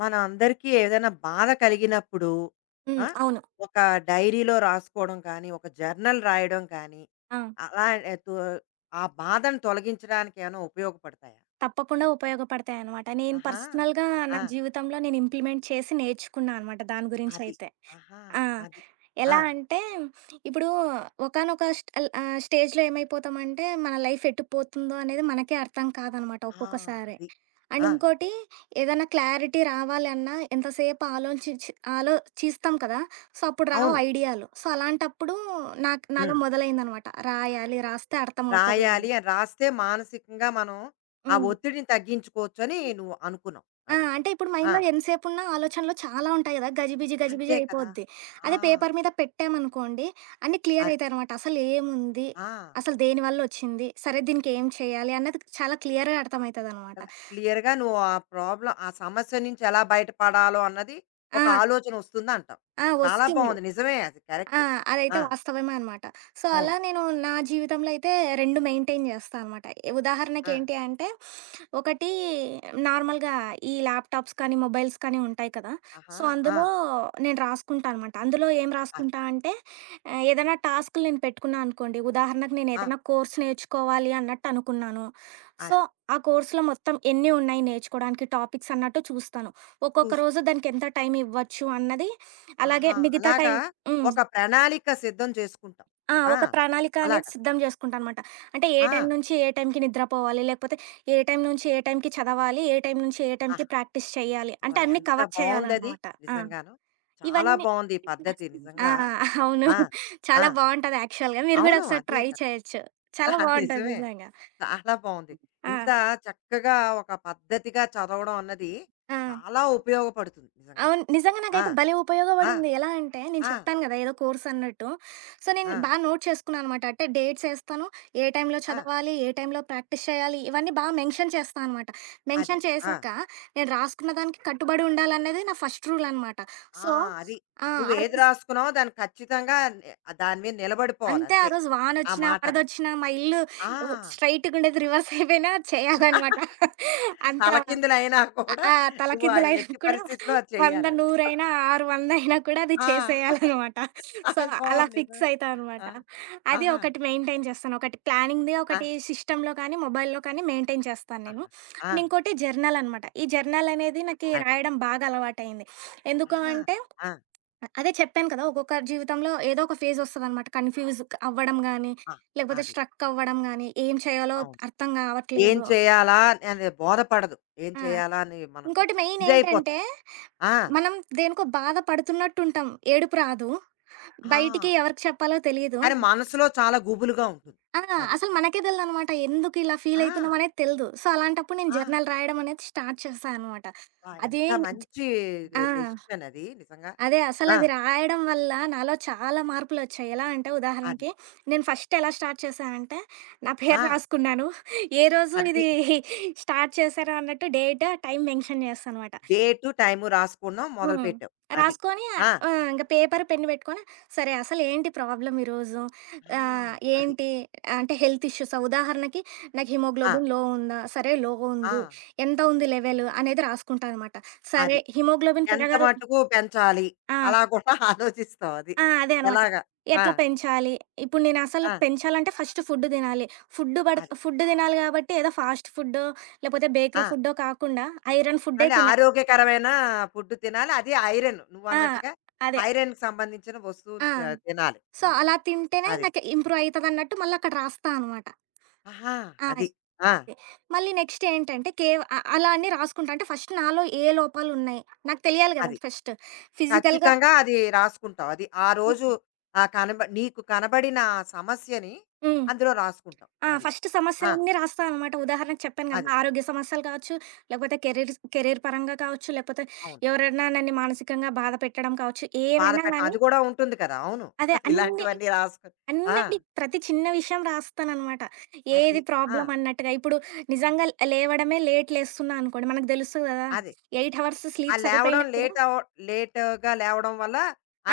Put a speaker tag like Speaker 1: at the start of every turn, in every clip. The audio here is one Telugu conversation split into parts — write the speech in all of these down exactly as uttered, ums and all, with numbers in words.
Speaker 1: మన అందరికీ ఏదైనా బాధ కలిగినప్పుడు ఆ,
Speaker 2: హ్మ్. అవును.
Speaker 1: ఒక డైరీలో రాసుకోవడం కానీ ఒక జర్నల్ రాయడం కానీ
Speaker 2: ఆ!
Speaker 1: అలా ఏ, తో- ఆ బాధను తొలగించడానికి ఏమైనా ఉపయోగపడతాయా
Speaker 2: తప్పకుండా ఉపయోగపడతాయనమాట. నేను
Speaker 1: ఆహా
Speaker 2: పర్సనల్‌గా
Speaker 1: ఆ,
Speaker 2: నా జీవితంలో నేను ఇంప్లిమెంట్ చేసి నేర్చుకున్నా అనమాట దాని
Speaker 1: అది
Speaker 2: గురించయితే.
Speaker 1: ఆహా
Speaker 2: ఆ!
Speaker 1: అది ఆ,
Speaker 2: ఎలా అంటే ఇప్పుడు ఒకానొక స్ట్ ఆల్ ఆహ్, స్టేజ్‌లో ఏమైపోతామంటే మన లైఫ్ ఎటు పోతుందో అనేది మనకే అర్థం కాదనమాట
Speaker 1: ఆ,
Speaker 2: ఒక్కొక్కసారి.
Speaker 1: అది
Speaker 2: అండ్
Speaker 1: ఆ,
Speaker 2: ఇంకోటి ఏదైనా క్లారిటీ రావాలి అన్నా ఎంతసేపు ఆలోచించి ఆలోచిస్తాం కదా! సో, అప్పుడు రావు
Speaker 1: అవును
Speaker 2: ఐడియాలు. సో, అలాంటప్పుడు నాకు
Speaker 1: ఉమ్.
Speaker 2: నాలో మొదలైందనమాట. రాయాలి, రాస్తే అర్థమవుతది
Speaker 1: రాయాలి
Speaker 2: అని.
Speaker 1: అని రాస్తే మానసికంగా మనం ఆ
Speaker 2: హ్మ్.
Speaker 1: ఒత్తిడిని తగ్గించుకోవచ్చు అని నువ్వు అనుకున్నావు
Speaker 2: ఆ!
Speaker 1: అది
Speaker 2: అంటే ఇప్పుడు
Speaker 1: ఆ,
Speaker 2: మైండ్‌లో ఎంతసేపున్న ఆలోచనలు చాలా ఉంటాయి గదా! గజిబిజి, గజిబిజి
Speaker 1: అంతే కదా
Speaker 2: అయిపోద్ది.
Speaker 1: ఆ,
Speaker 2: అదే పేపర్ మీద పెట్టామనుకోండి అన్నీ క్లియర్
Speaker 1: అది
Speaker 2: అయితాయనమాట. అసలు ఏముంది?
Speaker 1: ఆ
Speaker 2: అసలు దేనివల్లొచ్చింది? సరే దీనికేం చేయాలి? అన్నది చాలా క్లియర్‌గా అర్థమైతదనమాట.
Speaker 1: కదా! క్లియర్‌గా నువ్వు ఆ ప్రాబ్లమ్ ఆ సమస్య నుంచి ఎలా బయటపడాలో అన్నది
Speaker 2: ఆ!
Speaker 1: ఒక ఆలోచన వస్తుందంటావు.
Speaker 2: ఆ!
Speaker 1: చాలా
Speaker 2: వస్తుంది.
Speaker 1: బావుంది. నిజమే అది
Speaker 2: ఆ!
Speaker 1: కరెక్ట్.
Speaker 2: అదైతే
Speaker 1: ఆ!
Speaker 2: వాస్తవమే అనమాట. సో, అలా
Speaker 1: అవును.
Speaker 2: నేను నా జీవితంలో అయితే రెండు మెయింటైన్ చేస్తా అనమాట.
Speaker 1: ఆ!
Speaker 2: ఉదాహరణకేంటి అంటే, ఒకటి నార్మల్‌గా ఈ ల్యాప్‌టాప్స్ కానీ, మొబైల్స్ కానీ ఉంటాయి కదా!
Speaker 1: ఆహా!
Speaker 2: సో,
Speaker 1: ఆ!
Speaker 2: అందులో నేను రాసుకుంటా అనమాట. అందులో ఏం
Speaker 1: అది.
Speaker 2: రాసుకుంటా అంటే, ఆహ్, ఏదైనా టాస్క్‌లు నేను పెట్టుకున్నా అనుకోండి, ఉదాహరణకు నేను
Speaker 1: ఆ!
Speaker 2: ఏదైనా కోర్స్ నేర్చుకోవాలి అన్నట్టు అనుకున్నాను. సో,
Speaker 1: అది.
Speaker 2: ఆ కోర్స్‌లో మొత్తం ఎన్ని ఉన్నాయి నేర్చుకోవడానికి టాపిక్స్ అన్నట్టు చూస్తాను. ఒక్కొక్క
Speaker 1: చూస్తాం.
Speaker 2: రోజు దానికి ఎంత టైం ఇవ్వచ్చు అన్నది, అలాగే
Speaker 1: ఆహా!
Speaker 2: మిగతా
Speaker 1: అలాగా
Speaker 2: టైం హ్మ్.
Speaker 1: ఒక ప్రణాళిక సిద్ధం చేసుకుంటాం.
Speaker 2: ఆ!
Speaker 1: ఆ!
Speaker 2: ఒక ప్రణాళిక అనేది
Speaker 1: అలాగా.
Speaker 2: సిద్ధం జేసుకుంటానమాట. అంటే ఏ
Speaker 1: ఆ!
Speaker 2: టైం నుంచి ఏ టైంకి నిద్రపోవాలి, లేకపోతే ఏ టైం నుంచి ఏ టైంకి చదవాలి, ఏ టైం నుంచి ఏ
Speaker 1: ఆహా!
Speaker 2: టైంకి ప్రాక్టీస్ చేయాలి.
Speaker 1: అబ్బా!
Speaker 2: అంటే అన్నీ
Speaker 1: ఎంత
Speaker 2: కవర్
Speaker 1: బావుందది
Speaker 2: చేయాలనమాట. ఆ!
Speaker 1: నిజంగాను. చాలా
Speaker 2: ఇవన్నీ
Speaker 1: బావుంది ఈ పద్ధతి
Speaker 2: ఆ!
Speaker 1: నిజంగా.
Speaker 2: అవును.
Speaker 1: ఆ! ఆ!
Speaker 2: చాలా బావుంటది యాక్చువల్‌గా. మీరు గూడా
Speaker 1: అవును.
Speaker 2: ఒకసారి
Speaker 1: అదే
Speaker 2: ట్రై
Speaker 1: కదా!
Speaker 2: చేయొచ్చు. చాలా
Speaker 1: ఆహా,
Speaker 2: బావుంటది
Speaker 1: నిజమే.
Speaker 2: నిజంగా.
Speaker 1: చాలా బావుంది.
Speaker 2: ఆ!
Speaker 1: ఇంత చక్కగా ఒక పద్ధతిగా చదవడం అన్నది
Speaker 2: ఆ!
Speaker 1: చాలా ఉపయోగపడుతుంది నిజంగా.
Speaker 2: అవును. నిజంగా
Speaker 1: ఆ!
Speaker 2: నాకైతే భలే
Speaker 1: ఆ!
Speaker 2: ఉపయోగపడింది. ఎలా అంటే నేను
Speaker 1: ఆ!
Speaker 2: చెప్పాను గదా! ఏదో కోర్స్ అన్నట్టు. సో, నేను
Speaker 1: ఆ!
Speaker 2: బాగా నోట్ చేసుకున్నాననమాట. అంటే డేట్స్ ఏస్తాను. ఏ టైంలో
Speaker 1: ఆ!
Speaker 2: చదవాలి, ఏ టైంలో ప్రాక్టీస్ చేయాలి, ఇవన్నీ బాగా మెన్షన్ చేస్తా అనమాట.
Speaker 1: అది.
Speaker 2: మెన్షన్
Speaker 1: ఆ!
Speaker 2: చేశాక నేను రాసుకున్న దానికి కట్టుబడి ఉండాలనేది నా ఫస్ట్ రూల్ అనమాట.
Speaker 1: ఆ!
Speaker 2: సో
Speaker 1: అది.
Speaker 2: ఆ!
Speaker 1: నువ్వు
Speaker 2: ఆ
Speaker 1: ఏది
Speaker 2: రోజు
Speaker 1: రాసుకున్నావో దాన్ని ఖచ్చితంగా నే దాని మీద నిలబడిపోవాలి
Speaker 2: అంతే ఆ
Speaker 1: అంతే.
Speaker 2: రోజు
Speaker 1: ఆ
Speaker 2: వానొచ్చినా,
Speaker 1: మాట మీద.
Speaker 2: వరదొచ్చినా, మా ఇల్లు
Speaker 1: ఆ!
Speaker 2: స్ట్రెయిట్‌గుండేది రివర్స్ అయిపోయినా చేయాలనమాట. అంత
Speaker 1: తలకిందులయినా
Speaker 2: ఆ!
Speaker 1: కూడా
Speaker 2: ఆ!
Speaker 1: నువ్వు ఆ
Speaker 2: తలకిందులైనా
Speaker 1: ఎట్టి
Speaker 2: కూడా
Speaker 1: పరిస్థితిలో అది
Speaker 2: వంద,
Speaker 1: చెయ్యాలది.
Speaker 2: వంద ఆరు వందలు అయినా కూడా అది
Speaker 1: ఆ!
Speaker 2: చేసేయాలనమాట. సో,
Speaker 1: అది
Speaker 2: అలా
Speaker 1: బావుంది
Speaker 2: ఫిక్స్
Speaker 1: నిజమే.
Speaker 2: అయితా అనమాట.
Speaker 1: ఆ!
Speaker 2: అది
Speaker 1: ఆహా!
Speaker 2: ఒకటి మెయింటైన్ చేస్తాను. ఒకటి ప్లానింగ్‌ది,
Speaker 1: ఆ!
Speaker 2: ఒకటి సిస్టమ్‌లో కానీ, మొబైల్‌లో కానీ మెయింటైన్ చేస్తాను నేను.
Speaker 1: ఆహా! ఆ!
Speaker 2: అండ్ ఇంకోటి జర్నల్ అనమాట. ఈ జర్నల్ అనేది నాకి
Speaker 1: అది.
Speaker 2: రాయడం బాగా అలవాటయింది. ఎందుకు
Speaker 1: ఆహా!
Speaker 2: అంటే
Speaker 1: ఆ!
Speaker 2: అదే చెప్పాను కదా! ఒక్కొక్కరి జీవితంలో ఏదో ఒక ఫేజ్ ఒస్తదనమాట. కన్‌ఫ్యూజ్ అవ్వడం గానీ,
Speaker 1: ఆ!
Speaker 2: లేకపోతే
Speaker 1: అది.
Speaker 2: స్ట్రక్ అవ్వడం గానీ, ఏం చేయాలో
Speaker 1: అవును.
Speaker 2: అర్థం
Speaker 1: ఏం
Speaker 2: గావట్లేదు.
Speaker 1: చేయాలా అనేది బోధపడదు. ఏం
Speaker 2: ఆ!
Speaker 1: చేయాలా అని మనకు
Speaker 2: ఇంకోటి మెయిన్ ఏంటంటే
Speaker 1: ఇదైపోతాం. ఆ!
Speaker 2: మనం దేనికో బాధ పడుతున్నట్టుంటాం. ఏడుపు రాదు.
Speaker 1: ఆ!
Speaker 2: బయటికి ఎవరికి చెప్పాలో తెలీదు.
Speaker 1: కానీ మనసులో చాలా గుబులుగా ఉంటుంది.
Speaker 2: ఆ!
Speaker 1: అది.
Speaker 2: అసలు మనకే తెలదనమాట. ఎందుకు ఇలా ఫీల్
Speaker 1: ఆ!
Speaker 2: అయితున్నాం అనేది తెలదు. సో, అలాంటప్పుడు నేను
Speaker 1: ఆ!
Speaker 2: జర్నల్ రాయడం అనేది స్టార్ట్ చేశా అనమాట.
Speaker 1: అబ్బా!
Speaker 2: అదే
Speaker 1: ఎంత మంచి డె
Speaker 2: ఆ!
Speaker 1: డెసిషన్ అది నిజంగా.
Speaker 2: అదే
Speaker 1: ఆ!
Speaker 2: అసలది రాయడం వల్ల నాలో చాలా మార్పులొచ్చాయి. ఎలా అంటే
Speaker 1: అది.
Speaker 2: ఉదాహరణకి నేను ఫస్ట్ ఎలా స్టార్ట్ చేశా అంటే, నా
Speaker 1: ఆ!
Speaker 2: పేరు రాసుకున్నాను. ఏ రోజు
Speaker 1: అది
Speaker 2: ఇది స్టార్ట్ చేశాను అన్నట్టు డేట్, టైం మెన్షన్ చేస్తా అనమాట.
Speaker 1: డేటు, టైము రాసుకున్నాం.
Speaker 2: హ్మ్.
Speaker 1: మొదలుపెట్టావు. అది.
Speaker 2: రాసుకొని
Speaker 1: ఆ!
Speaker 2: ఆహ్, ఇంక పేపర్, పెన్ పెట్టుకొని, సరే అసలేంటి ప్రాబ్లమ్ ఈరోజు?
Speaker 1: ఆ!
Speaker 2: ఆహ్,
Speaker 1: అది.
Speaker 2: ఏంటి అంటే హెల్త్ ఇష్యూసా? ఉదాహరణకి నాకు
Speaker 1: ఆ!
Speaker 2: హిమోగ్లోబిన్ లో ఉందా? సరే లో ఉంది.
Speaker 1: ఆ!
Speaker 2: ఎంత ఉంది లెవెల్ అనేది రాసుకుంటా అనమాట. సరే
Speaker 1: అది.
Speaker 2: హిమోగ్లోబిన్
Speaker 1: ఎంత
Speaker 2: పెరగాలి
Speaker 1: మటుకు పెంచాలి?
Speaker 2: ఆ!
Speaker 1: అలా కూడా ఆలోచిస్తావు అది.
Speaker 2: ఆ! అదే అనమాట.
Speaker 1: ఎలాగా? ఆ!
Speaker 2: ఎట్లా పెంచాలి? ఇప్పుడు నేనసలు
Speaker 1: ఆ!
Speaker 2: పెంచాలంటే ఫస్ట్ ఫుడ్ తినాలి. ఫుడ్ పడ
Speaker 1: అది.
Speaker 2: ఫుడ్ తినాలి కాబట్టి ఏదో ఫాస్ట్ ఫుడ్డో, లేపోతే
Speaker 1: ఆ!
Speaker 2: బేకరీ ఫుడ్డో కాకుండా ఐరన్ ఫుడ్డే
Speaker 1: మళ్ళీ
Speaker 2: తినాలి.
Speaker 1: ఆరోగ్యకరమైన ఫుడ్ తినాలి. అది ఐరన్
Speaker 2: ఆ!
Speaker 1: నువ్వన్నట్టుగా
Speaker 2: అదే.
Speaker 1: ఐరన్‌కి సంబంధించిన వస్తువులు
Speaker 2: ఆ!
Speaker 1: ఆహ్, తినాలి మ
Speaker 2: సో,
Speaker 1: నువ్వు.
Speaker 2: అలా తింటేనే
Speaker 1: అది.
Speaker 2: నాకు ఇంప్రూవ్ అయితదన్నట్టు మళ్ళక్కడ రాస్తా అనమాట.
Speaker 1: ఆహా!
Speaker 2: ఆ!
Speaker 1: అది. ఆ!
Speaker 2: అదే. మళ్ళీ నెక్స్ట్ ఏంటంటే కేవ్ అ అలా అని రాసుకుంటా. అంటే ఫస్ట్ నాలో ఏ లోపాలున్నాయి, నాకు తెలియాలి గదా!
Speaker 1: అది.
Speaker 2: ఫస్ట్. ఫిజికల్‌గా
Speaker 1: ఖచ్చితంగా అది రాసుకుంటావు. అది ఆ
Speaker 2: హ్మ్.
Speaker 1: రోజు ఆహ్, కనబ నీకు కనబడిన ఆ సమస్యని
Speaker 2: హ్మ్.
Speaker 1: అందులో రాసుకుంటావు.
Speaker 2: ఆ!
Speaker 1: అది.
Speaker 2: ఫస్ట్
Speaker 1: ఆ!
Speaker 2: సమస్యలన్నీ రాస్తా అనమాట. ఉదాహరణకు చెప్పాను గదా!
Speaker 1: అది.
Speaker 2: ఆరోగ్య సమస్యలు కావచ్చు, లేకపోతే కెరీర్స్ కెరీర్ పరంగా కావచ్చు, లేకపోతే
Speaker 1: అవును.
Speaker 2: ఎవరైనా నన్ను మానసికంగా బాధ పెట్టడం కావచ్చు, ఏవైనా
Speaker 1: బాధపెట్టడం
Speaker 2: గానీ
Speaker 1: అది కూడా ఉంటుంది కదా! అవును.
Speaker 2: అదే అన్ని
Speaker 1: ఇలాంటివన్నీ రాసుకొని ఆ!
Speaker 2: అన్నిటి ప్రతి చిన్న విషయం రాస్తాననమాట.
Speaker 1: అది.
Speaker 2: ఏది
Speaker 1: ఆ!
Speaker 2: ప్రాబ్లమ్ అన్నట్టుగా. ఇప్పుడు నిజంగా లేవడమే లేట్ లేస్తున్నా అనుకోండి, మనకు తెలుసు గదా!
Speaker 1: అదే.
Speaker 2: ఎనిమిది అవర్స్
Speaker 1: ఆ
Speaker 2: స్లీప్
Speaker 1: లేవడం
Speaker 2: సరిపోయినా కూడా
Speaker 1: లేట్ అవ లేటుగా లేవడం వల్ల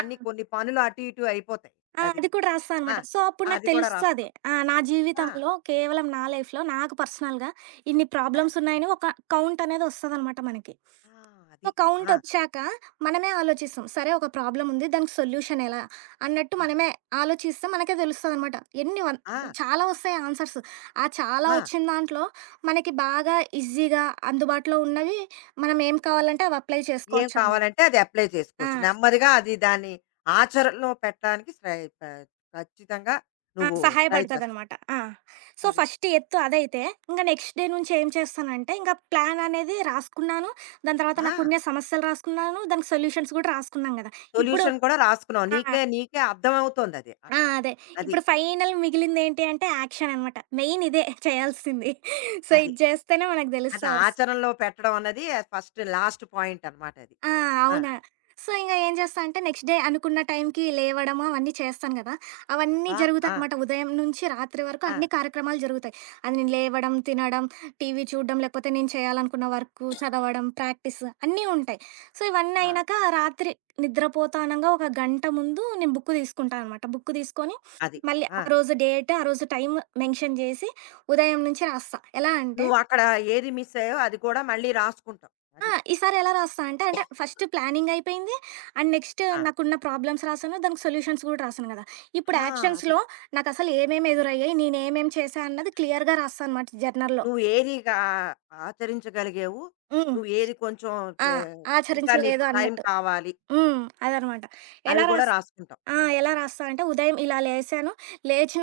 Speaker 2: ఆ!
Speaker 1: కొన్ని పనులు అటు ఇటు అయిపోతాయి.
Speaker 2: ఆ!
Speaker 1: అది.
Speaker 2: అది కూడా రాస్తా
Speaker 1: ఆ!
Speaker 2: అనమాట. సో, అప్పుడు నాకు
Speaker 1: అది కూడా
Speaker 2: తెలుస్తది.
Speaker 1: రాస్తాం.
Speaker 2: ఆ! నా
Speaker 1: ఆ!
Speaker 2: జీవితంలో కేవలం నా లైఫ్‌లో నాకు పర్సనల్‌గా ఇన్ని
Speaker 1: అది.
Speaker 2: ప్రాబ్లమ్స్ ఉన్నాయని ఒక కౌంట్ అనేది ఒస్తదనమాట మనకి.
Speaker 1: ఆ!
Speaker 2: సో,
Speaker 1: అది. ఆ!
Speaker 2: కౌంటొచ్చాక మనమే ఆలోచిస్తాం. సరే ఒక ప్రాబ్లముంది. దానికి సొల్యూషన్ ఎలా? అన్నట్టు
Speaker 1: అది.
Speaker 2: మనమే ఆలోచిస్తే మనకే తెలుస్తదనమాట. ఎన్ని వన్
Speaker 1: ఆ!
Speaker 2: చాలా వస్తాయి ఆన్సర్స్. ఆ చాలా
Speaker 1: ఆ!
Speaker 2: వచ్చిన దాంట్లో మనకి బాగా ఈజీగా అందుబాటులో ఉన్నవి మనం ఏం కావాలంటే అవి అప్లై
Speaker 1: ఏం
Speaker 2: చేసుకోవచ్చనమాట.
Speaker 1: కావాలంటే అది అప్లై
Speaker 2: ఆ!
Speaker 1: చేసుకోవచ్చు. నెమ్మదిగా అది దాన్ని ఆచరణలో పెట్టడానికి శ్రై ప ఖచ్చితంగా
Speaker 2: ఆ!
Speaker 1: నువ్వు ట్రై చేస్తావు.
Speaker 2: సహాయపడతదనమాట. ఆ! సో,
Speaker 1: అది.
Speaker 2: ఫస్ట్ ఎత్తు అదైతే, ఇంక నెక్స్ట్ డే నుంచి ఏం చేస్తానంటే, ఇంక ప్లాన్ అనేది రాసుకున్నాను. దాని తర్వాత
Speaker 1: ఆ!
Speaker 2: నాకున్న సమస్యలు రాసుకున్నాను. దానికి సొల్యూషన్స్ గూడా రాసుకున్నాం గదా! ఇప్పుడు
Speaker 1: సొల్యూషన్ కూడా రాసుకున్నావు.
Speaker 2: ఆ!
Speaker 1: నీకే నీకే అర్థమవుతోందది
Speaker 2: ఆ!
Speaker 1: అక్కడ.
Speaker 2: అదే.
Speaker 1: అది.
Speaker 2: ఇప్పుడు ఫైనల్ మిగిలిందేంటి అంటే యాక్షన్ అనమాట. మెయిన్ ఇదే చేయాల్సింది. సో,
Speaker 1: అది.
Speaker 2: ఇది చేస్తేనే మనకు
Speaker 1: అది
Speaker 2: తెలుస్తదసలు.
Speaker 1: ఆచరణలో పెట్టడం అన్నది ఫస్ట్ లాస్ట్ పాయింట్ అనమాట అది.
Speaker 2: ఆ!
Speaker 1: ఆ!
Speaker 2: అవునా! సో, ఇంగ ఏం చేస్తా అంటే నెక్స్ట్ డే అనుకున్న టైంకి లేవడము అవన్నీ చేస్తాను గదా! అవన్నీ
Speaker 1: అబ్బా! ఆ!
Speaker 2: జరుగుతాయనమాట. ఉదయం నుంచి రాత్రి వరకు
Speaker 1: ఆ!
Speaker 2: అన్ని కార్యక్రమాలు జరుగుతాయి. అది నేను లేవడం, తినడం, టీవీ చూడడం, లేకపోతే నేను చేయాలనుకున్న వర్కు, చదవడం, ప్రాక్టీస్ అన్నీ ఉంటాయి. సో, ఇవన్నీ
Speaker 1: ఆ!
Speaker 2: అయినాక రాత్రి నిద్రపోతానంగా ఒక గంట ముందు నేను బుక్ తీసుకుంటా అనమాట. బుక్ తీసుకొని
Speaker 1: అది.
Speaker 2: మళ్ళీ
Speaker 1: ఆ!
Speaker 2: ఆ రోజు డేట్, ఆ రోజు టైం మెన్షన్ జేసి ఉదయం నుంచి రాస్తా. ఎలా అంటే
Speaker 1: నువ్వక్కడ ఏది మిస్ అయ్యావో అది కూడా మళ్ళీ రాసుకుంటావు.
Speaker 2: ఆ!
Speaker 1: అది.
Speaker 2: ఈసారి ఎలా రాస్తా అంటే, అంటే ఫస్ట్ ప్లానింగ్ అయిపోయింది. అండ్ నెక్స్ట్
Speaker 1: ఆ!
Speaker 2: నాకున్న ప్రాబ్లమ్స్ రాసాను. దానికి సొల్యూషన్స్ కూడా రాసాను గదా! ఇప్పుడు
Speaker 1: ఆ! అది.
Speaker 2: యాక్షన్స్‌లో నాకసలు ఏమేమి ఎదురయ్యాయి, నేనేమేం చేశా అన్నది క్లియర్‌గా రాస్తా అనమాట జర్నల్‌లో.
Speaker 1: నువ్వు ఏది గా ఆచరించగలిగావు,
Speaker 2: హ్మ్.
Speaker 1: నువ్వు ఏది కొంచెం
Speaker 2: ఆ!
Speaker 1: చే ఇంకా నీకు
Speaker 2: ఆచరించలేదు
Speaker 1: టైం
Speaker 2: అన్నట్టు.
Speaker 1: కావాలి,
Speaker 2: హ్మ్. అదనమాట.
Speaker 1: అవి
Speaker 2: ఎలా
Speaker 1: కూడా
Speaker 2: రాస్
Speaker 1: రాసుకుంటావు.
Speaker 2: ఆ! ఎలా రాస్తా అంటే ఉదయం ఇలా లేసాను,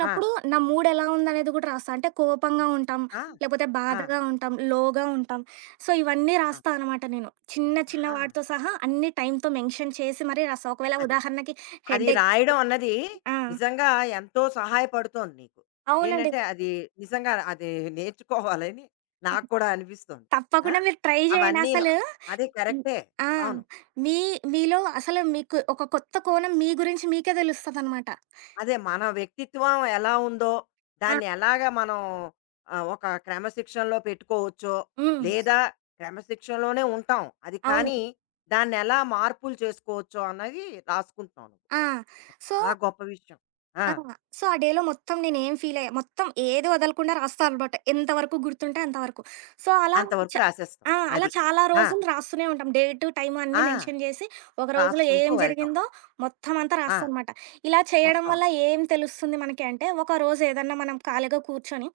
Speaker 1: ఆ!
Speaker 2: నా మూడ్ ఎలా ఉందనేది గూడా రాస్తా. అంటే కోపంగా ఉంటాం,
Speaker 1: ఆ!
Speaker 2: లేపోతే
Speaker 1: ఆ!
Speaker 2: బాధగా ఉంటాం, లోగా ఉంటాం. సో, ఇవన్నీ
Speaker 1: ఆ!
Speaker 2: రాస్తా అనమాట నేను. చిన్న చిన్న
Speaker 1: ఆహా!
Speaker 2: వాటితో సహా అన్ని టైమ్‌తో మెన్షన్ చేసి మరీ రాస్తా. ఒకవేళ
Speaker 1: అది.
Speaker 2: ఉదాహరణకి
Speaker 1: అది
Speaker 2: హెడేక్
Speaker 1: రాయడం అన్నది
Speaker 2: ఆ!
Speaker 1: నిజంగా ఎంతో సహాయపడుతోంది నీకు.
Speaker 2: అవునండి.
Speaker 1: ఏంటంటే అది నిజంగా అది నేర్చుకోవాలని నాకు కూడా అనిపిస్తోంది. ఆ!
Speaker 2: తప్పకుండా మీరు ట్రై జేయండి.
Speaker 1: అవన్నీను.
Speaker 2: అసలు
Speaker 1: అది
Speaker 2: హ్మ్.
Speaker 1: కరెక్టే.
Speaker 2: ఆ!
Speaker 1: అవును.
Speaker 2: మీ మీలో అసలు మీకు ఒక కొత్త కోణం మీ గురించి మీకే దెలుస్తదనమాట.
Speaker 1: అదే మన వ్యక్తిత్వం ఎలా ఉందో,
Speaker 2: ఆ!
Speaker 1: దాన్ని ఎలాగా మనం ఆహ్, ఒక క్రమశిక్షణలో పెట్టుకోవచ్చో,
Speaker 2: హ్మ్.
Speaker 1: లేదా క్రమశిక్షణలోనే ఉంటాం. అది
Speaker 2: అవును.
Speaker 1: కానీ, దాన్నెలా మార్పులు చేసుకోవచ్చో అన్నది రాసుకుంటున్నావు నువ్వు.
Speaker 2: ఆ! సో
Speaker 1: చాలా గొప్ప విషయం. ఆ!
Speaker 2: ఆ! సో, ఆ డేలో మొత్తం నేనేం ఫీలయ్యా మొత్తం ఏది వదలకుండా రాస్తా అనమాట. ఎంతవరకు గుర్తుంటే అంతవరకు. సో, అలా చ
Speaker 1: అంతవరకు రాసేస్తావు.
Speaker 2: ఆ! అలా
Speaker 1: అది.
Speaker 2: చాలా
Speaker 1: ఆ!
Speaker 2: రోజులు రాస్తూనే ఉంటాం. డేటు, టైము అన్నీ
Speaker 1: ఆ!
Speaker 2: మెన్షన్ చేసి, ఒక రోజులో
Speaker 1: రాసుకుంటూ
Speaker 2: ఏం
Speaker 1: వెళ్తాం.
Speaker 2: జరిగిందో మొత్తం అంతా
Speaker 1: ఆ!
Speaker 2: రాస్తా అనమాట. ఇలా చేయడం
Speaker 1: మొత్తం.
Speaker 2: వల్ల ఏం తెలుస్తుంది మనకి అంటే, ఒక రోజు ఏదన్నా మనం ఖాళీగా కూర్చొని,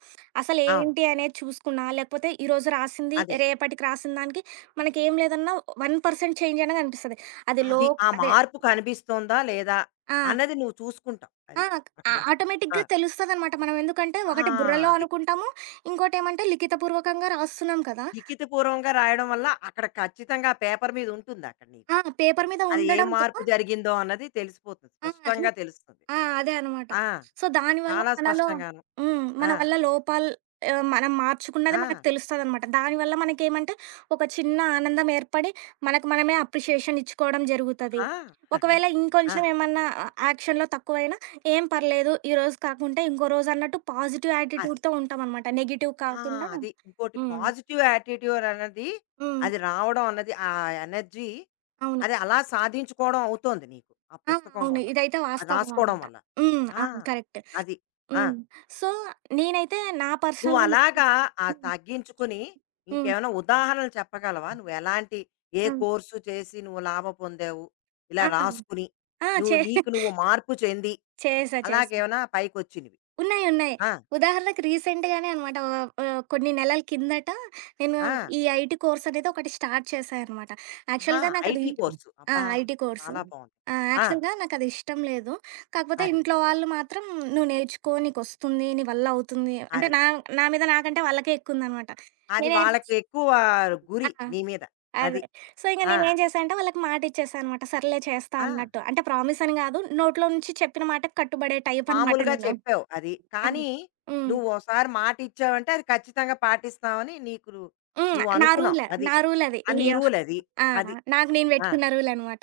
Speaker 1: అవును.
Speaker 2: అసలేంటి అనేది చూసుకున్నా, లేకపోతే ఈరోజు రాసింది
Speaker 1: అదే.
Speaker 2: రేపటికి రాసిన దానికి మనకేం లేదన్నా ఒక శాతం చేంజ్ అయినా కనిపిస్తది. అది
Speaker 1: అది
Speaker 2: లోక్
Speaker 1: ఆ
Speaker 2: అదే
Speaker 1: మార్పు కనిపిస్తోందా లేదా
Speaker 2: ఆ!
Speaker 1: అన్నది నువ్వు చూసుకుంటావు.
Speaker 2: ఆ!
Speaker 1: అది.
Speaker 2: ఆ
Speaker 1: అక్కడ. ఆ!
Speaker 2: ఆటోమేటిక్‌గా తెలుస్తదనమాట. మనం ఎందుకంటే
Speaker 1: ఆ!
Speaker 2: ఒకటి బుర్రలో
Speaker 1: అది.
Speaker 2: అనుకుంటాము. ఇంకోటేమంటే లిఖితపూర్వకంగా రాస్తున్నాం కదా!
Speaker 1: లిఖితపూర్వకంగా రాయడం వల్ల అక్కడ ఖచ్చితంగా పేపర్ మీద ఉంటుంది అక్కడ నీకు.
Speaker 2: ఆ! పేపర్ మీద
Speaker 1: అది ఏ
Speaker 2: ఉండడంతో
Speaker 1: మార్పు జరిగిందో అన్నది తెలిసిపోతుంది.
Speaker 2: ఆ! ఇం
Speaker 1: స్పష్టంగా తెలుస్తుంది.
Speaker 2: ఆ! అదే అనమాట.
Speaker 1: ఆ!
Speaker 2: సో, దానివల్ల
Speaker 1: చాలా
Speaker 2: మనలో
Speaker 1: స్పష్టంగాను.
Speaker 2: హ్మ్. మన
Speaker 1: ఆ!
Speaker 2: వల్ల లోపాలు ఆహ్, మనం మార్చుకున్నది
Speaker 1: ఆ!
Speaker 2: మనకు తెలుస్తదనమాట. దానివల్ల మనకేమంటే, ఒక చిన్న ఆనందం ఏర్పడి, మనకు మనమే అప్రిషియేషన్ ఇచ్చుకోవడం జరుగుతది.
Speaker 1: ఆ! అది.
Speaker 2: ఒకవేళ
Speaker 1: ఆ!
Speaker 2: ఇంకొంచెం ఏమన్నా ఆహ్, యాక్షన్‌లో తక్కువైనా ఏం పర్లేదు, ఈ రోజు కాకుంటే ఇంకో రోజు అన్నట్టు పాజిటివ్
Speaker 1: అది.
Speaker 2: యాటిట్యూడ్‌తో ఉంటామనమాట. నెగెటివ్
Speaker 1: ఆ!
Speaker 2: కాకుండా
Speaker 1: అది. ఇంకోటి
Speaker 2: హ్మ్.
Speaker 1: పాజిటివ్ యాటిట్యూడ్ అన్నది
Speaker 2: హ్మ్.
Speaker 1: అది రావడం అన్నది ఆ ఎనర్జీ
Speaker 2: అవును.
Speaker 1: అది అలా సాధించుకోవడం అవుతోంది నీకు. ఆ
Speaker 2: ఆ!
Speaker 1: పుస్తకం
Speaker 2: అవును.
Speaker 1: వల్ల.
Speaker 2: ఇదైతే
Speaker 1: అది
Speaker 2: వాస్తవం
Speaker 1: రాసుకోవడం
Speaker 2: అనమాట.
Speaker 1: వల్ల.
Speaker 2: హ్మ్.
Speaker 1: ఆ!
Speaker 2: అవును. కరెక్ట్.
Speaker 1: అది. ఆ!
Speaker 2: హ్మ్. సో, నేనైతే నా
Speaker 1: నువ్వు
Speaker 2: పర్సనల్‌గా
Speaker 1: అలాగా ఆ
Speaker 2: హ్మ్.
Speaker 1: తగ్గించుకుని
Speaker 2: హ్మ్.
Speaker 1: ఇంకేమైనా ఉదాహరణలు చెప్పగలవా? నువ్వు ఎలాంటి ఏ
Speaker 2: హ్మ్.
Speaker 1: కోర్సు చేసి నువ్వు లాభం పొందావు? ఇలా
Speaker 2: ఆ!
Speaker 1: రాసుకుని,
Speaker 2: ఆ!
Speaker 1: నువ్వు
Speaker 2: చే
Speaker 1: నీకు నువ్వు మార్పు చెంది
Speaker 2: చేశా. చేశా.
Speaker 1: అలాగేమైనా పైకొచ్చినవి?
Speaker 2: ఉన్నాయి. ఉన్నాయి.
Speaker 1: ఆ!
Speaker 2: ఉదాహరణకి రీసెంట్‌గానే అనమాట. ఆహ్, ఆహ్, కొన్ని నెలల కిందట నేను
Speaker 1: ఆ!
Speaker 2: ఈ ఐటీ కోర్స్ అనేది ఒకటి స్టార్ట్ చేశా అనమాట.
Speaker 1: ఆహా!
Speaker 2: యాక్చువల్‌గా నాకది
Speaker 1: ఐటీ కోర్సు.
Speaker 2: ఆ!
Speaker 1: అబ్బా!
Speaker 2: IT course.
Speaker 1: చాలా బావుంది.
Speaker 2: ఆ!
Speaker 1: ఆ!
Speaker 2: యాక్చువల్‌గా నాకది ఇష్టం లేదు. కాకపోతే
Speaker 1: అది.
Speaker 2: ఇంట్లో వాళ్ళు మాత్రం "నువ్వు నేర్చుకో. నీకొస్తుంది. నీ వల్ల అవుతుంది." అంటే
Speaker 1: అది.
Speaker 2: నా నా మీద నాకంటే వాళ్ళకే ఎక్కువ ఉందనమాట.
Speaker 1: అది
Speaker 2: నేనే
Speaker 1: వాళ్ళకి ఎక్కువ
Speaker 2: ఆ!
Speaker 1: గురి నీ మీద.
Speaker 2: అదే.
Speaker 1: అది.
Speaker 2: సో, ఇంక
Speaker 1: ఆ!
Speaker 2: నేనేం చేశా అంటే వాళ్ళకి మాటిచ్చేశా అనమాట. సర్లే చేస్తా
Speaker 1: ఆ!
Speaker 2: అన్నట్టు. అంటే ప్రామిస్ అని గాదు. నోట్లో నుంచి చెప్పిన మాటకి కట్టుబడే టైప్ అనమాట
Speaker 1: మామూలుగా
Speaker 2: నేను.
Speaker 1: చెప్పావు అది.
Speaker 2: హ్మ్.
Speaker 1: కానీ
Speaker 2: హ్మ్.
Speaker 1: నువ్వు ఓసారి మాటిచ్చావంటే అది ఖచ్చితంగా పాటిస్తావని నీకు
Speaker 2: హ్మ్.
Speaker 1: నువ్వు
Speaker 2: నా
Speaker 1: అనుకున్నావు.
Speaker 2: రూలే.
Speaker 1: అది.
Speaker 2: నా రూలది.
Speaker 1: అన్ని
Speaker 2: అయ్యో!
Speaker 1: రూలది.
Speaker 2: ఆ!
Speaker 1: అది.
Speaker 2: నాకు నేను
Speaker 1: అది ఆ!
Speaker 2: బెట్టుకున్న రూలనమాట.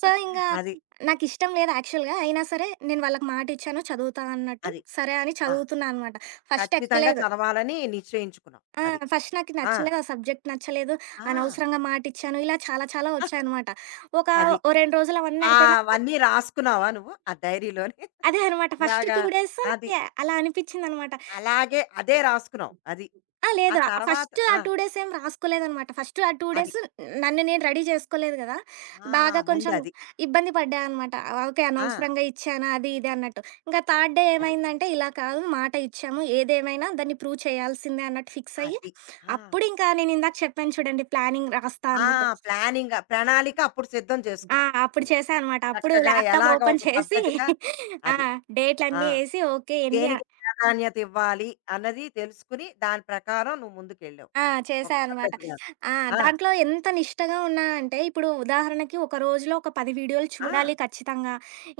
Speaker 2: సో, ఇంగా
Speaker 1: అది.
Speaker 2: నాకిష్టం లేదు యాక్చువల్‌గా. అయినా సరే నేను వాళ్ళకి మాటిచ్చాను చదువుతా అన్నట్టు.
Speaker 1: అది.
Speaker 2: సరే అని
Speaker 1: ఆ!
Speaker 2: చదువుతున్నా అనమాట. ఫస్ట్
Speaker 1: ఖచ్చితంగా
Speaker 2: ఎక్కలేదు.
Speaker 1: చదవాలని నిశ్చయించుకున్నావు.
Speaker 2: ఆ!
Speaker 1: అది.
Speaker 2: ఫస్ట్ నాకు
Speaker 1: ఆ!
Speaker 2: నచ్చలేదు. ఆ సబ్జెక్ట్ నచ్చలేదు.
Speaker 1: ఆ!
Speaker 2: అనవసరంగా మాటిచ్చాను. ఇలా చాలా చాలా వచ్చాయనమాట. ఒక
Speaker 1: అది.
Speaker 2: ఓ రెండు రోజులు అవన్నీ
Speaker 1: ఆహ్,
Speaker 2: అయిపోయినాక
Speaker 1: అవన్నీ రాసుకున్నావా నువ్వు? ఆ డైరీలోని?
Speaker 2: అదే అనమాట. ఫస్ట్
Speaker 1: ఇలాగా
Speaker 2: రెండు డేస్
Speaker 1: అది.
Speaker 2: నాకి అలా అనిపిచ్చిందనమాట.
Speaker 1: అలాగే అదే రాసుకున్నావు. అది.
Speaker 2: ఆ!
Speaker 1: ఆ
Speaker 2: లేదు.
Speaker 1: తర్వాత
Speaker 2: ఫస్ట్ ఆ
Speaker 1: ఆ!
Speaker 2: రెండు డేస్ ఏం రాసుకోలేదనమాట. ఫస్ట్ ఆ రెండు
Speaker 1: అది.
Speaker 2: డేస్ నన్ను నేను రెడీ చేసుకోలేదు గదా!
Speaker 1: ఆ!
Speaker 2: బాగా కొంచెం
Speaker 1: ముందది.
Speaker 2: ఇబ్బంది పడ్డా అనమాట. ఓకే.
Speaker 1: ఆ!
Speaker 2: అనవసరంగా ఇచ్చానా అది ఇది అన్నట్టు. ఇంకా థర్డ్ డే
Speaker 1: అది.
Speaker 2: ఏమైందంటే ఇలా కాదు మాట ఇచ్చాము. ఏదేమైనా దాన్ని ప్రూవ్ చేయాల్సిందే అన్నట్టు ఫిక్స్ అయ్యి,
Speaker 1: అది. ఆ!
Speaker 2: అప్పుడు ఇంకా నేను ఇందాక చెప్పాను చూడండి ప్లానింగ్ రాస్తా
Speaker 1: ఆ!
Speaker 2: అన్నట్టు.
Speaker 1: ప్లానింగ్ ప్రణాళిక అప్పుడు సిద్ధం
Speaker 2: ఆ!
Speaker 1: చేసుకున్నావు.
Speaker 2: అప్పుడు
Speaker 1: నువ్వు.
Speaker 2: చేశా అనమాట. అప్పుడు
Speaker 1: చక్కగా
Speaker 2: ల్యాప్‌టాప్
Speaker 1: ఎలాగ
Speaker 2: ఓపెన్
Speaker 1: ఒక
Speaker 2: చేసి
Speaker 1: పద్ధతిగా
Speaker 2: ఆ!
Speaker 1: అది. ఆ!
Speaker 2: డేట్‌లన్నీ ఏసి ఓకే. ఎన్ని
Speaker 1: దేనికి ప్రాధాన్యత ఇవ్వాలి అన్నది తెలుసుకుని దాని ప్రకారం నువ్వు ముందుకెళ్ళావు.
Speaker 2: ఆ!
Speaker 1: ఒక
Speaker 2: చేశా అనమాట.
Speaker 1: పద్ధతిగా.
Speaker 2: ఆ!
Speaker 1: ఆ!
Speaker 2: దాంట్లో ఎంత నిష్టగా ఉన్నా అంటే, ఇప్పుడు ఉదాహరణకి ఒక రోజులో ఒక పది వీడియోలు
Speaker 1: ఆ!
Speaker 2: చూడాలి ఖచ్చితంగా.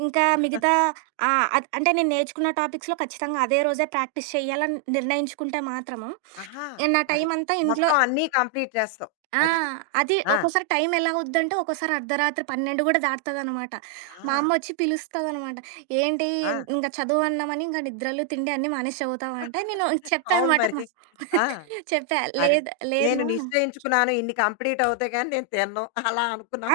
Speaker 2: ఇంకా మిగతా ఆహ్, అద్ అంటే నేను నేర్చుకున్న టాపిక్స్‌లో ఖచ్చితంగా అదే రోజే ప్రాక్టీస్ చేయాలని నిర్ణయించుకుంటే మాత్రము,
Speaker 1: ఆహా!
Speaker 2: ఎ నా
Speaker 1: అది.
Speaker 2: టైమంతా ఇంట్లో
Speaker 1: మొత్తం అన్నీ కంప్లీట్ చేస్తావు.
Speaker 2: ఆ!
Speaker 1: అది.
Speaker 2: అది
Speaker 1: ఆ!
Speaker 2: ఒక్కోసారి టైం ఎలా అవుద్దంటే, ఒక్కోసారి అర్ధరాత్రి పన్నెండు కూడా దాటుతదనమాట. మా
Speaker 1: ఆ!
Speaker 2: అమ్మొచ్చి పిలుస్తదనమాట. "ఏంటి
Speaker 1: ఆ!
Speaker 2: ఇంక చదువన్నామని ఇంక నిద్రలు, తిండి అన్నీ మానేసి చదువుతావా" అంటే, నేను చెప్పా
Speaker 1: అవును
Speaker 2: అనమాట.
Speaker 1: మరి.
Speaker 2: మా
Speaker 1: ఆ!
Speaker 2: చెప్పా.
Speaker 1: అది.
Speaker 2: లేదు లేదు
Speaker 1: నేను
Speaker 2: మా
Speaker 1: నిశ్చయించుకున్నాను ఇన్ని కంప్లీట్ అవుతాయి కానీ నేను తినను. అలా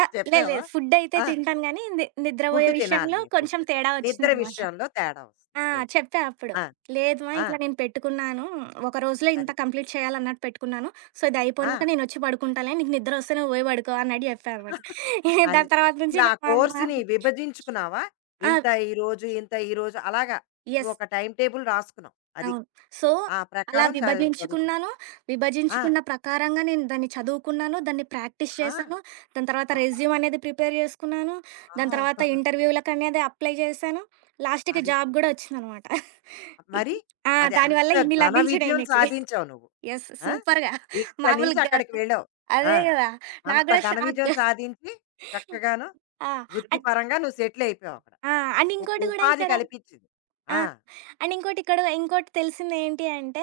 Speaker 2: ఆ! లేదు.
Speaker 1: చెప్పావా?
Speaker 2: లేదు. ఫుడ్డయితే
Speaker 1: ఆ!
Speaker 2: తింటాను గానీ, ని
Speaker 1: ఫుడ్
Speaker 2: నిద్రబోయే విషయంలో
Speaker 1: తినాలిలే ఫుడ్.
Speaker 2: కొంచెం తేడా
Speaker 1: నిద్ర
Speaker 2: వచ్చిందనమాట.
Speaker 1: విషయంలో తేడా వస్తుంది.
Speaker 2: ఆ!
Speaker 1: అదే.
Speaker 2: చెప్పా అప్పుడు.
Speaker 1: ఆ!
Speaker 2: లేదు మా
Speaker 1: ఆ!
Speaker 2: ఇట్లా నేను పెట్టుకున్నాను. ఒక రోజులో ఇంత
Speaker 1: అది.
Speaker 2: కంప్లీట్ చేయాలన్నట్టు పెట్టుకున్నాను. సో, ఇది
Speaker 1: ఆ!
Speaker 2: అయిపోయినాక నేనొచ్చి పడుకుంటాలే. నీకు నిద్రొస్తే నువ్వు పోయి పడుకో అన్నట్టు చెప్పా అనమాట.
Speaker 1: అది.
Speaker 2: దాని తర్వాత నుంచి
Speaker 1: ఇప్పుడు ఆ
Speaker 2: ఇక మా అమ్మ
Speaker 1: కోర్స్‌ని విభజించుకున్నావా?
Speaker 2: ఆ!
Speaker 1: ఇంత ఈరోజు, ఇంత ఈరోజు అలాగా
Speaker 2: యెస్.
Speaker 1: నువ్వొక టైమ్ టేబుల్ రాసుకున్నావు. అది.
Speaker 2: అవును. సో,
Speaker 1: ఆ
Speaker 2: అలా
Speaker 1: ప్రకారం చదువు చదువుకున్నావు.
Speaker 2: విభజించుకున్నాను.
Speaker 1: ఆ!
Speaker 2: విభజించుకున్న ప్రకారంగా నేను దాన్ని చదువుకున్నాను. దాన్ని ప్రాక్టీస్
Speaker 1: ఆ!
Speaker 2: చేశాను. దాని తర్వాత
Speaker 1: అబ్బా!
Speaker 2: రెజ్యూమ్ అనేది ప్రిపేర్ చేసుకున్నాను. దాని
Speaker 1: వావ్!
Speaker 2: తర్వాత ఇంటర్వ్యూలకనేది అప్లై చేశాను. లాస్ట్‌కి
Speaker 1: అది.
Speaker 2: జాబ్
Speaker 1: చూ.
Speaker 2: గూడా ఒచ్చిందనమాట.
Speaker 1: మరి
Speaker 2: ఆ!
Speaker 1: అది అంత
Speaker 2: దానివల్ల ఇన్ని
Speaker 1: ఘన
Speaker 2: లభించినయి
Speaker 1: విజయం
Speaker 2: నీకి.
Speaker 1: సాధించావు నువ్వు.
Speaker 2: యెస్.
Speaker 1: ఆ!
Speaker 2: సూపర్‌గా.
Speaker 1: ఇక్కడి నుంచి
Speaker 2: మామూలుగా
Speaker 1: అక్కడికి
Speaker 2: గాదు.
Speaker 1: వెళ్ళావు. ఆ!
Speaker 2: అదే గదా! నాకు
Speaker 1: అంత
Speaker 2: గూడా
Speaker 1: ఘన
Speaker 2: షాక్.
Speaker 1: విజయం సాధించి చక్కగాను
Speaker 2: ఆ! అన్
Speaker 1: వృత్తిపరంగా నువ్వు సెటిల్ అయిపోయావు అక్కడ.
Speaker 2: ఆ! అండ్
Speaker 1: ఒక
Speaker 2: ఇంకోటి గూడా
Speaker 1: ఉపాధి
Speaker 2: ఇక్కడ
Speaker 1: కల్పించింది.
Speaker 2: ఆ!
Speaker 1: ఆ!
Speaker 2: అండ్ ఇంకోటి ఇక్కడ ఇంకోటి తెలిసింది ఏంటి అంటే,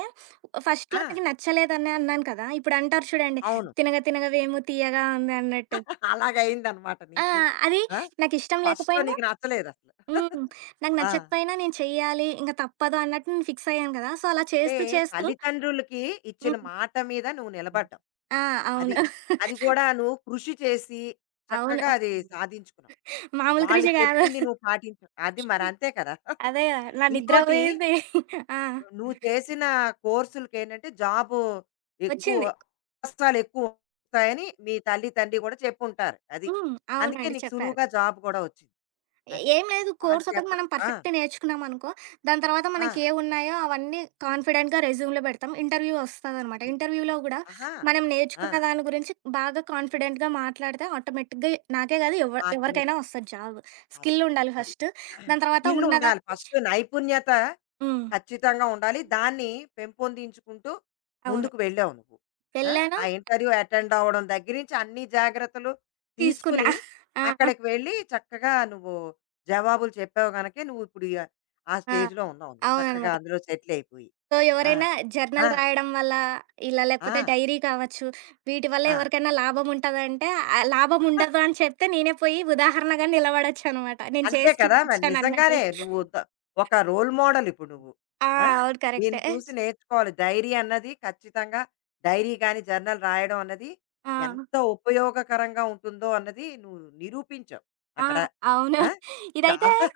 Speaker 1: ఆ!
Speaker 2: ఫస్ట్‌లో నాకు నచ్చలేదని అన్నాను కదా! ఇప్పుడు అంటారు చూడండి,
Speaker 1: అవును.
Speaker 2: తినగ తినగ వేము తీయగా ఉంది అన్నట్టు.
Speaker 1: అలాగయిందనమాట
Speaker 2: ఆ!
Speaker 1: నీకు.
Speaker 2: అది
Speaker 1: ఆ!
Speaker 2: నాకిష్టం
Speaker 1: ఫస్ట్‌లో
Speaker 2: లేకపోయినా
Speaker 1: నీకు నచ్చలేదసలు.
Speaker 2: హ్మ్. నాకు
Speaker 1: ఆ!
Speaker 2: నచ్చకపోయినా నేను చెయ్యాలి, ఇంక తప్పదు అన్నట్టు నేను ఫిక్స్ అయ్యాను కదా! సో, అలా
Speaker 1: అంటే
Speaker 2: చేస్తూ చేస్తూ
Speaker 1: తల్లిదండ్రులకి ఇచ్చిన
Speaker 2: హ్మ్.
Speaker 1: మాట మీద నువ్వు నిలబడ్డావు.
Speaker 2: ఆ!
Speaker 1: అది.
Speaker 2: అవును.
Speaker 1: అది కూడా నువ్వు కృషి చేసి
Speaker 2: అవును.
Speaker 1: చక్కగా అది సాధించుకున్నావు.
Speaker 2: మామూలు
Speaker 1: వాళ్ళు
Speaker 2: కృషి కాదు.
Speaker 1: చెప్పింది నువ్వు పాటించావు. అది మరంతే కదా!
Speaker 2: అదే నా నిద్ర
Speaker 1: ఇంకోటి
Speaker 2: పోయింది. ఆ!
Speaker 1: నువ్వు చేసిన కోర్సులకేంటంటే జాబు ఎక్కువ
Speaker 2: వచ్చింది.
Speaker 1: అవకాశాలెక్కువొస్తాయని మీ తల్లి, తండ్రి కూడా చెప్పుంటారు. అది.
Speaker 2: హ్మ్.
Speaker 1: అందుకే
Speaker 2: అవునండి
Speaker 1: నీకు
Speaker 2: చెప్పారు.
Speaker 1: సులువుగా జాబ్ కూడా వచ్చింది.
Speaker 2: ఏ
Speaker 1: అది.
Speaker 2: ఏం లేదు.
Speaker 1: వాళ్ళు
Speaker 2: కోర్స్ ఒకటి
Speaker 1: చెప్ప
Speaker 2: మనం
Speaker 1: ఆ!
Speaker 2: పర్ఫెక్ట్ నేర్చుకున్నామనుకో, దాని తర్వాత
Speaker 1: ఆ!
Speaker 2: మనకేవున్నాయో అవన్నీ కాన్ఫిడెంట్‌గా రెజ్యూమ్‌లో పెడతాం. ఇంటర్వ్యూ వస్తదనమాట.
Speaker 1: అది.
Speaker 2: ఇంటర్వ్యూలో గూడా
Speaker 1: ఆహా!
Speaker 2: మనం
Speaker 1: ఆ!
Speaker 2: నేర్చుకున్న దాని గురించి బాగా కాన్ఫిడెంట్‌గా మాట్లాడితే ఆటోమేటిక్‌గా నాకే గాదు ఎవ ఎవరికైనా
Speaker 1: ఆటోమేటిక్.
Speaker 2: వస్తది జాబ్.
Speaker 1: అది.
Speaker 2: స్కిల్ ఉండాలి
Speaker 1: అది.
Speaker 2: ఫస్ట్. దాని తర్వాత
Speaker 1: స్కిల్లుండాలి.
Speaker 2: ఉన్నదాన్ని
Speaker 1: ఫస్ట్ నైపుణ్యత
Speaker 2: హ్మ్.
Speaker 1: ఖచ్చితంగా ఉండాలి. దాన్ని పెంపొందించుకుంటూ
Speaker 2: అవును.
Speaker 1: ముందుకు వెళ్ళావు నువ్వు. ఆ!
Speaker 2: వెళ్ళాను.
Speaker 1: ఆ ఇంటర్వ్యూ అటెండ్ అవ్వడం దగ్గర నుంచి అన్ని జాగ్రత్తలు
Speaker 2: తీసుకున్నా.
Speaker 1: తీసుకుని,
Speaker 2: ఆ! ఆ!
Speaker 1: అక్కడికి వెళ్ళి చక్కగా నువ్వు జవాబులు చెప్పావు గనకే నువ్వు ఇప్పుడు య ఆ
Speaker 2: ఆ!
Speaker 1: స్టేజ్‌లో ఉన్నావు. నువ్వు. చక్కగా
Speaker 2: అవుననమాట.
Speaker 1: అందులో సెటిల్ అయిపోయి.
Speaker 2: సో,
Speaker 1: ఆ!
Speaker 2: ఎవరైనా
Speaker 1: ఆ!
Speaker 2: జర్నల్ రాయడం వల్ల, ఇలా
Speaker 1: ఆ!
Speaker 2: లేకపోతే డైరీ కావచ్చు, వీటి వల్ల
Speaker 1: ఆ!
Speaker 2: ఎవరికైనా లాభం ఉంటదంటే, ఆహ్, లాభం ఉండదు అని చెప్తే నేనే పోయి ఉదాహరణగా నిలబడొచ్చనమాట. నేను
Speaker 1: అంతే
Speaker 2: చేసి
Speaker 1: కదా! మరి
Speaker 2: చూపిచ్చానన్నట్టు.
Speaker 1: నిజంగానే నువ్వు త ఒక రోల్ మోడల్ ఇప్పుడు నువ్వు.
Speaker 2: ఆ!
Speaker 1: ఆ!
Speaker 2: అవును.
Speaker 1: నిన్ను
Speaker 2: కరెక్టే.
Speaker 1: చూసి నేర్చుకోవాలి. డైరీ అన్నది ఖచ్చితంగా డైరీ గాని, జర్నల్ రాయడం అన్నది
Speaker 2: ఆ!
Speaker 1: ఎంత ఉపయోగకరంగా ఉంటుందో అన్నది నువ్వు నిరూపించావు
Speaker 2: ఆ!
Speaker 1: అక్కడ.
Speaker 2: అవును.
Speaker 1: ఆ!
Speaker 2: ఇదైతే
Speaker 1: చాలా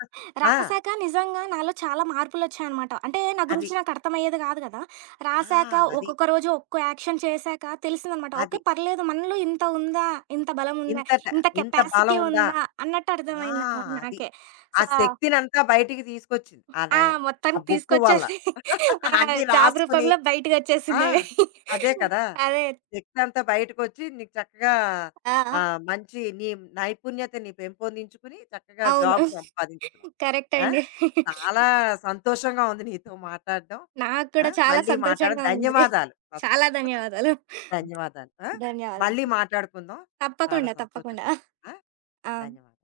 Speaker 1: ఆ!
Speaker 2: రాసాక నిజంగా నాలో చాలా మార్పులొచ్చాయనమాట. అంటే నా
Speaker 1: అది.
Speaker 2: గురించి నాకర్థమయ్యేది గాదు గదా! రాసాక
Speaker 1: ఆ! అది.
Speaker 2: ఒక్కొక్క రోజు ఒక్కో యాక్షన్ చేశాక తెలిసిందనమాట.
Speaker 1: అది.
Speaker 2: ఓకే. పర్లేదు మనలో ఇంత ఉందా? ఇంత బలం ఉందా?
Speaker 1: ఇంతట
Speaker 2: ఇంత
Speaker 1: ఇంత బలం
Speaker 2: కెపాసిటీ
Speaker 1: ఉందా?
Speaker 2: ఉందా? అన్నట్టు
Speaker 1: ఆ!
Speaker 2: అర్థమైందనమాట
Speaker 1: అది.
Speaker 2: నాకే.
Speaker 1: ఆ
Speaker 2: సో
Speaker 1: శక్తినంతా బయటికి తీసుకొచ్చింది. ఆ
Speaker 2: ఆ!
Speaker 1: నై ఆ
Speaker 2: మొత్తానికి
Speaker 1: బుక్ వల్ల.
Speaker 2: తీసుకొచ్చేసి ఆ!
Speaker 1: అన్నీ
Speaker 2: జాబ్
Speaker 1: రాసుకుని
Speaker 2: రూపంలో
Speaker 1: ఆ!
Speaker 2: బయటికొచ్చేసిందది.
Speaker 1: అదే కదా!
Speaker 2: అదే.
Speaker 1: శక్తి అంతా బయటకొచ్చి నీకు చక్కగా ఆ,
Speaker 2: ఆ!
Speaker 1: మంచి నీ నైపుణ్యతని పెంపొందించుకుని చక్కగా
Speaker 2: అవును.
Speaker 1: జాబ్ సంపాదించుకున్నావు.
Speaker 2: కరెక్ట్
Speaker 1: ఆ
Speaker 2: అండి.
Speaker 1: చాలా సంతోషంగా ఉంది నీతో మాట్లాడడం.
Speaker 2: నాకు
Speaker 1: ఆ,
Speaker 2: కూడా చాలా
Speaker 1: మళ్ళీ మాట్లాడడం.
Speaker 2: సంతోషంగా ఉంది.
Speaker 1: ధన్యవాదాలు ఫస్ట్.
Speaker 2: చాలా ధన్యవాదాలు.
Speaker 1: ధన్యవాదాలు. ఆ,
Speaker 2: ధన్యవాదాలు.
Speaker 1: మళ్ళీ మాట్లాడుకుందాం. చాలా
Speaker 2: తప్పకుండా. తప్పకుండా.
Speaker 1: సంతోషంగా. ఆ,
Speaker 2: ఆ!
Speaker 1: ధన్యవాదాలు.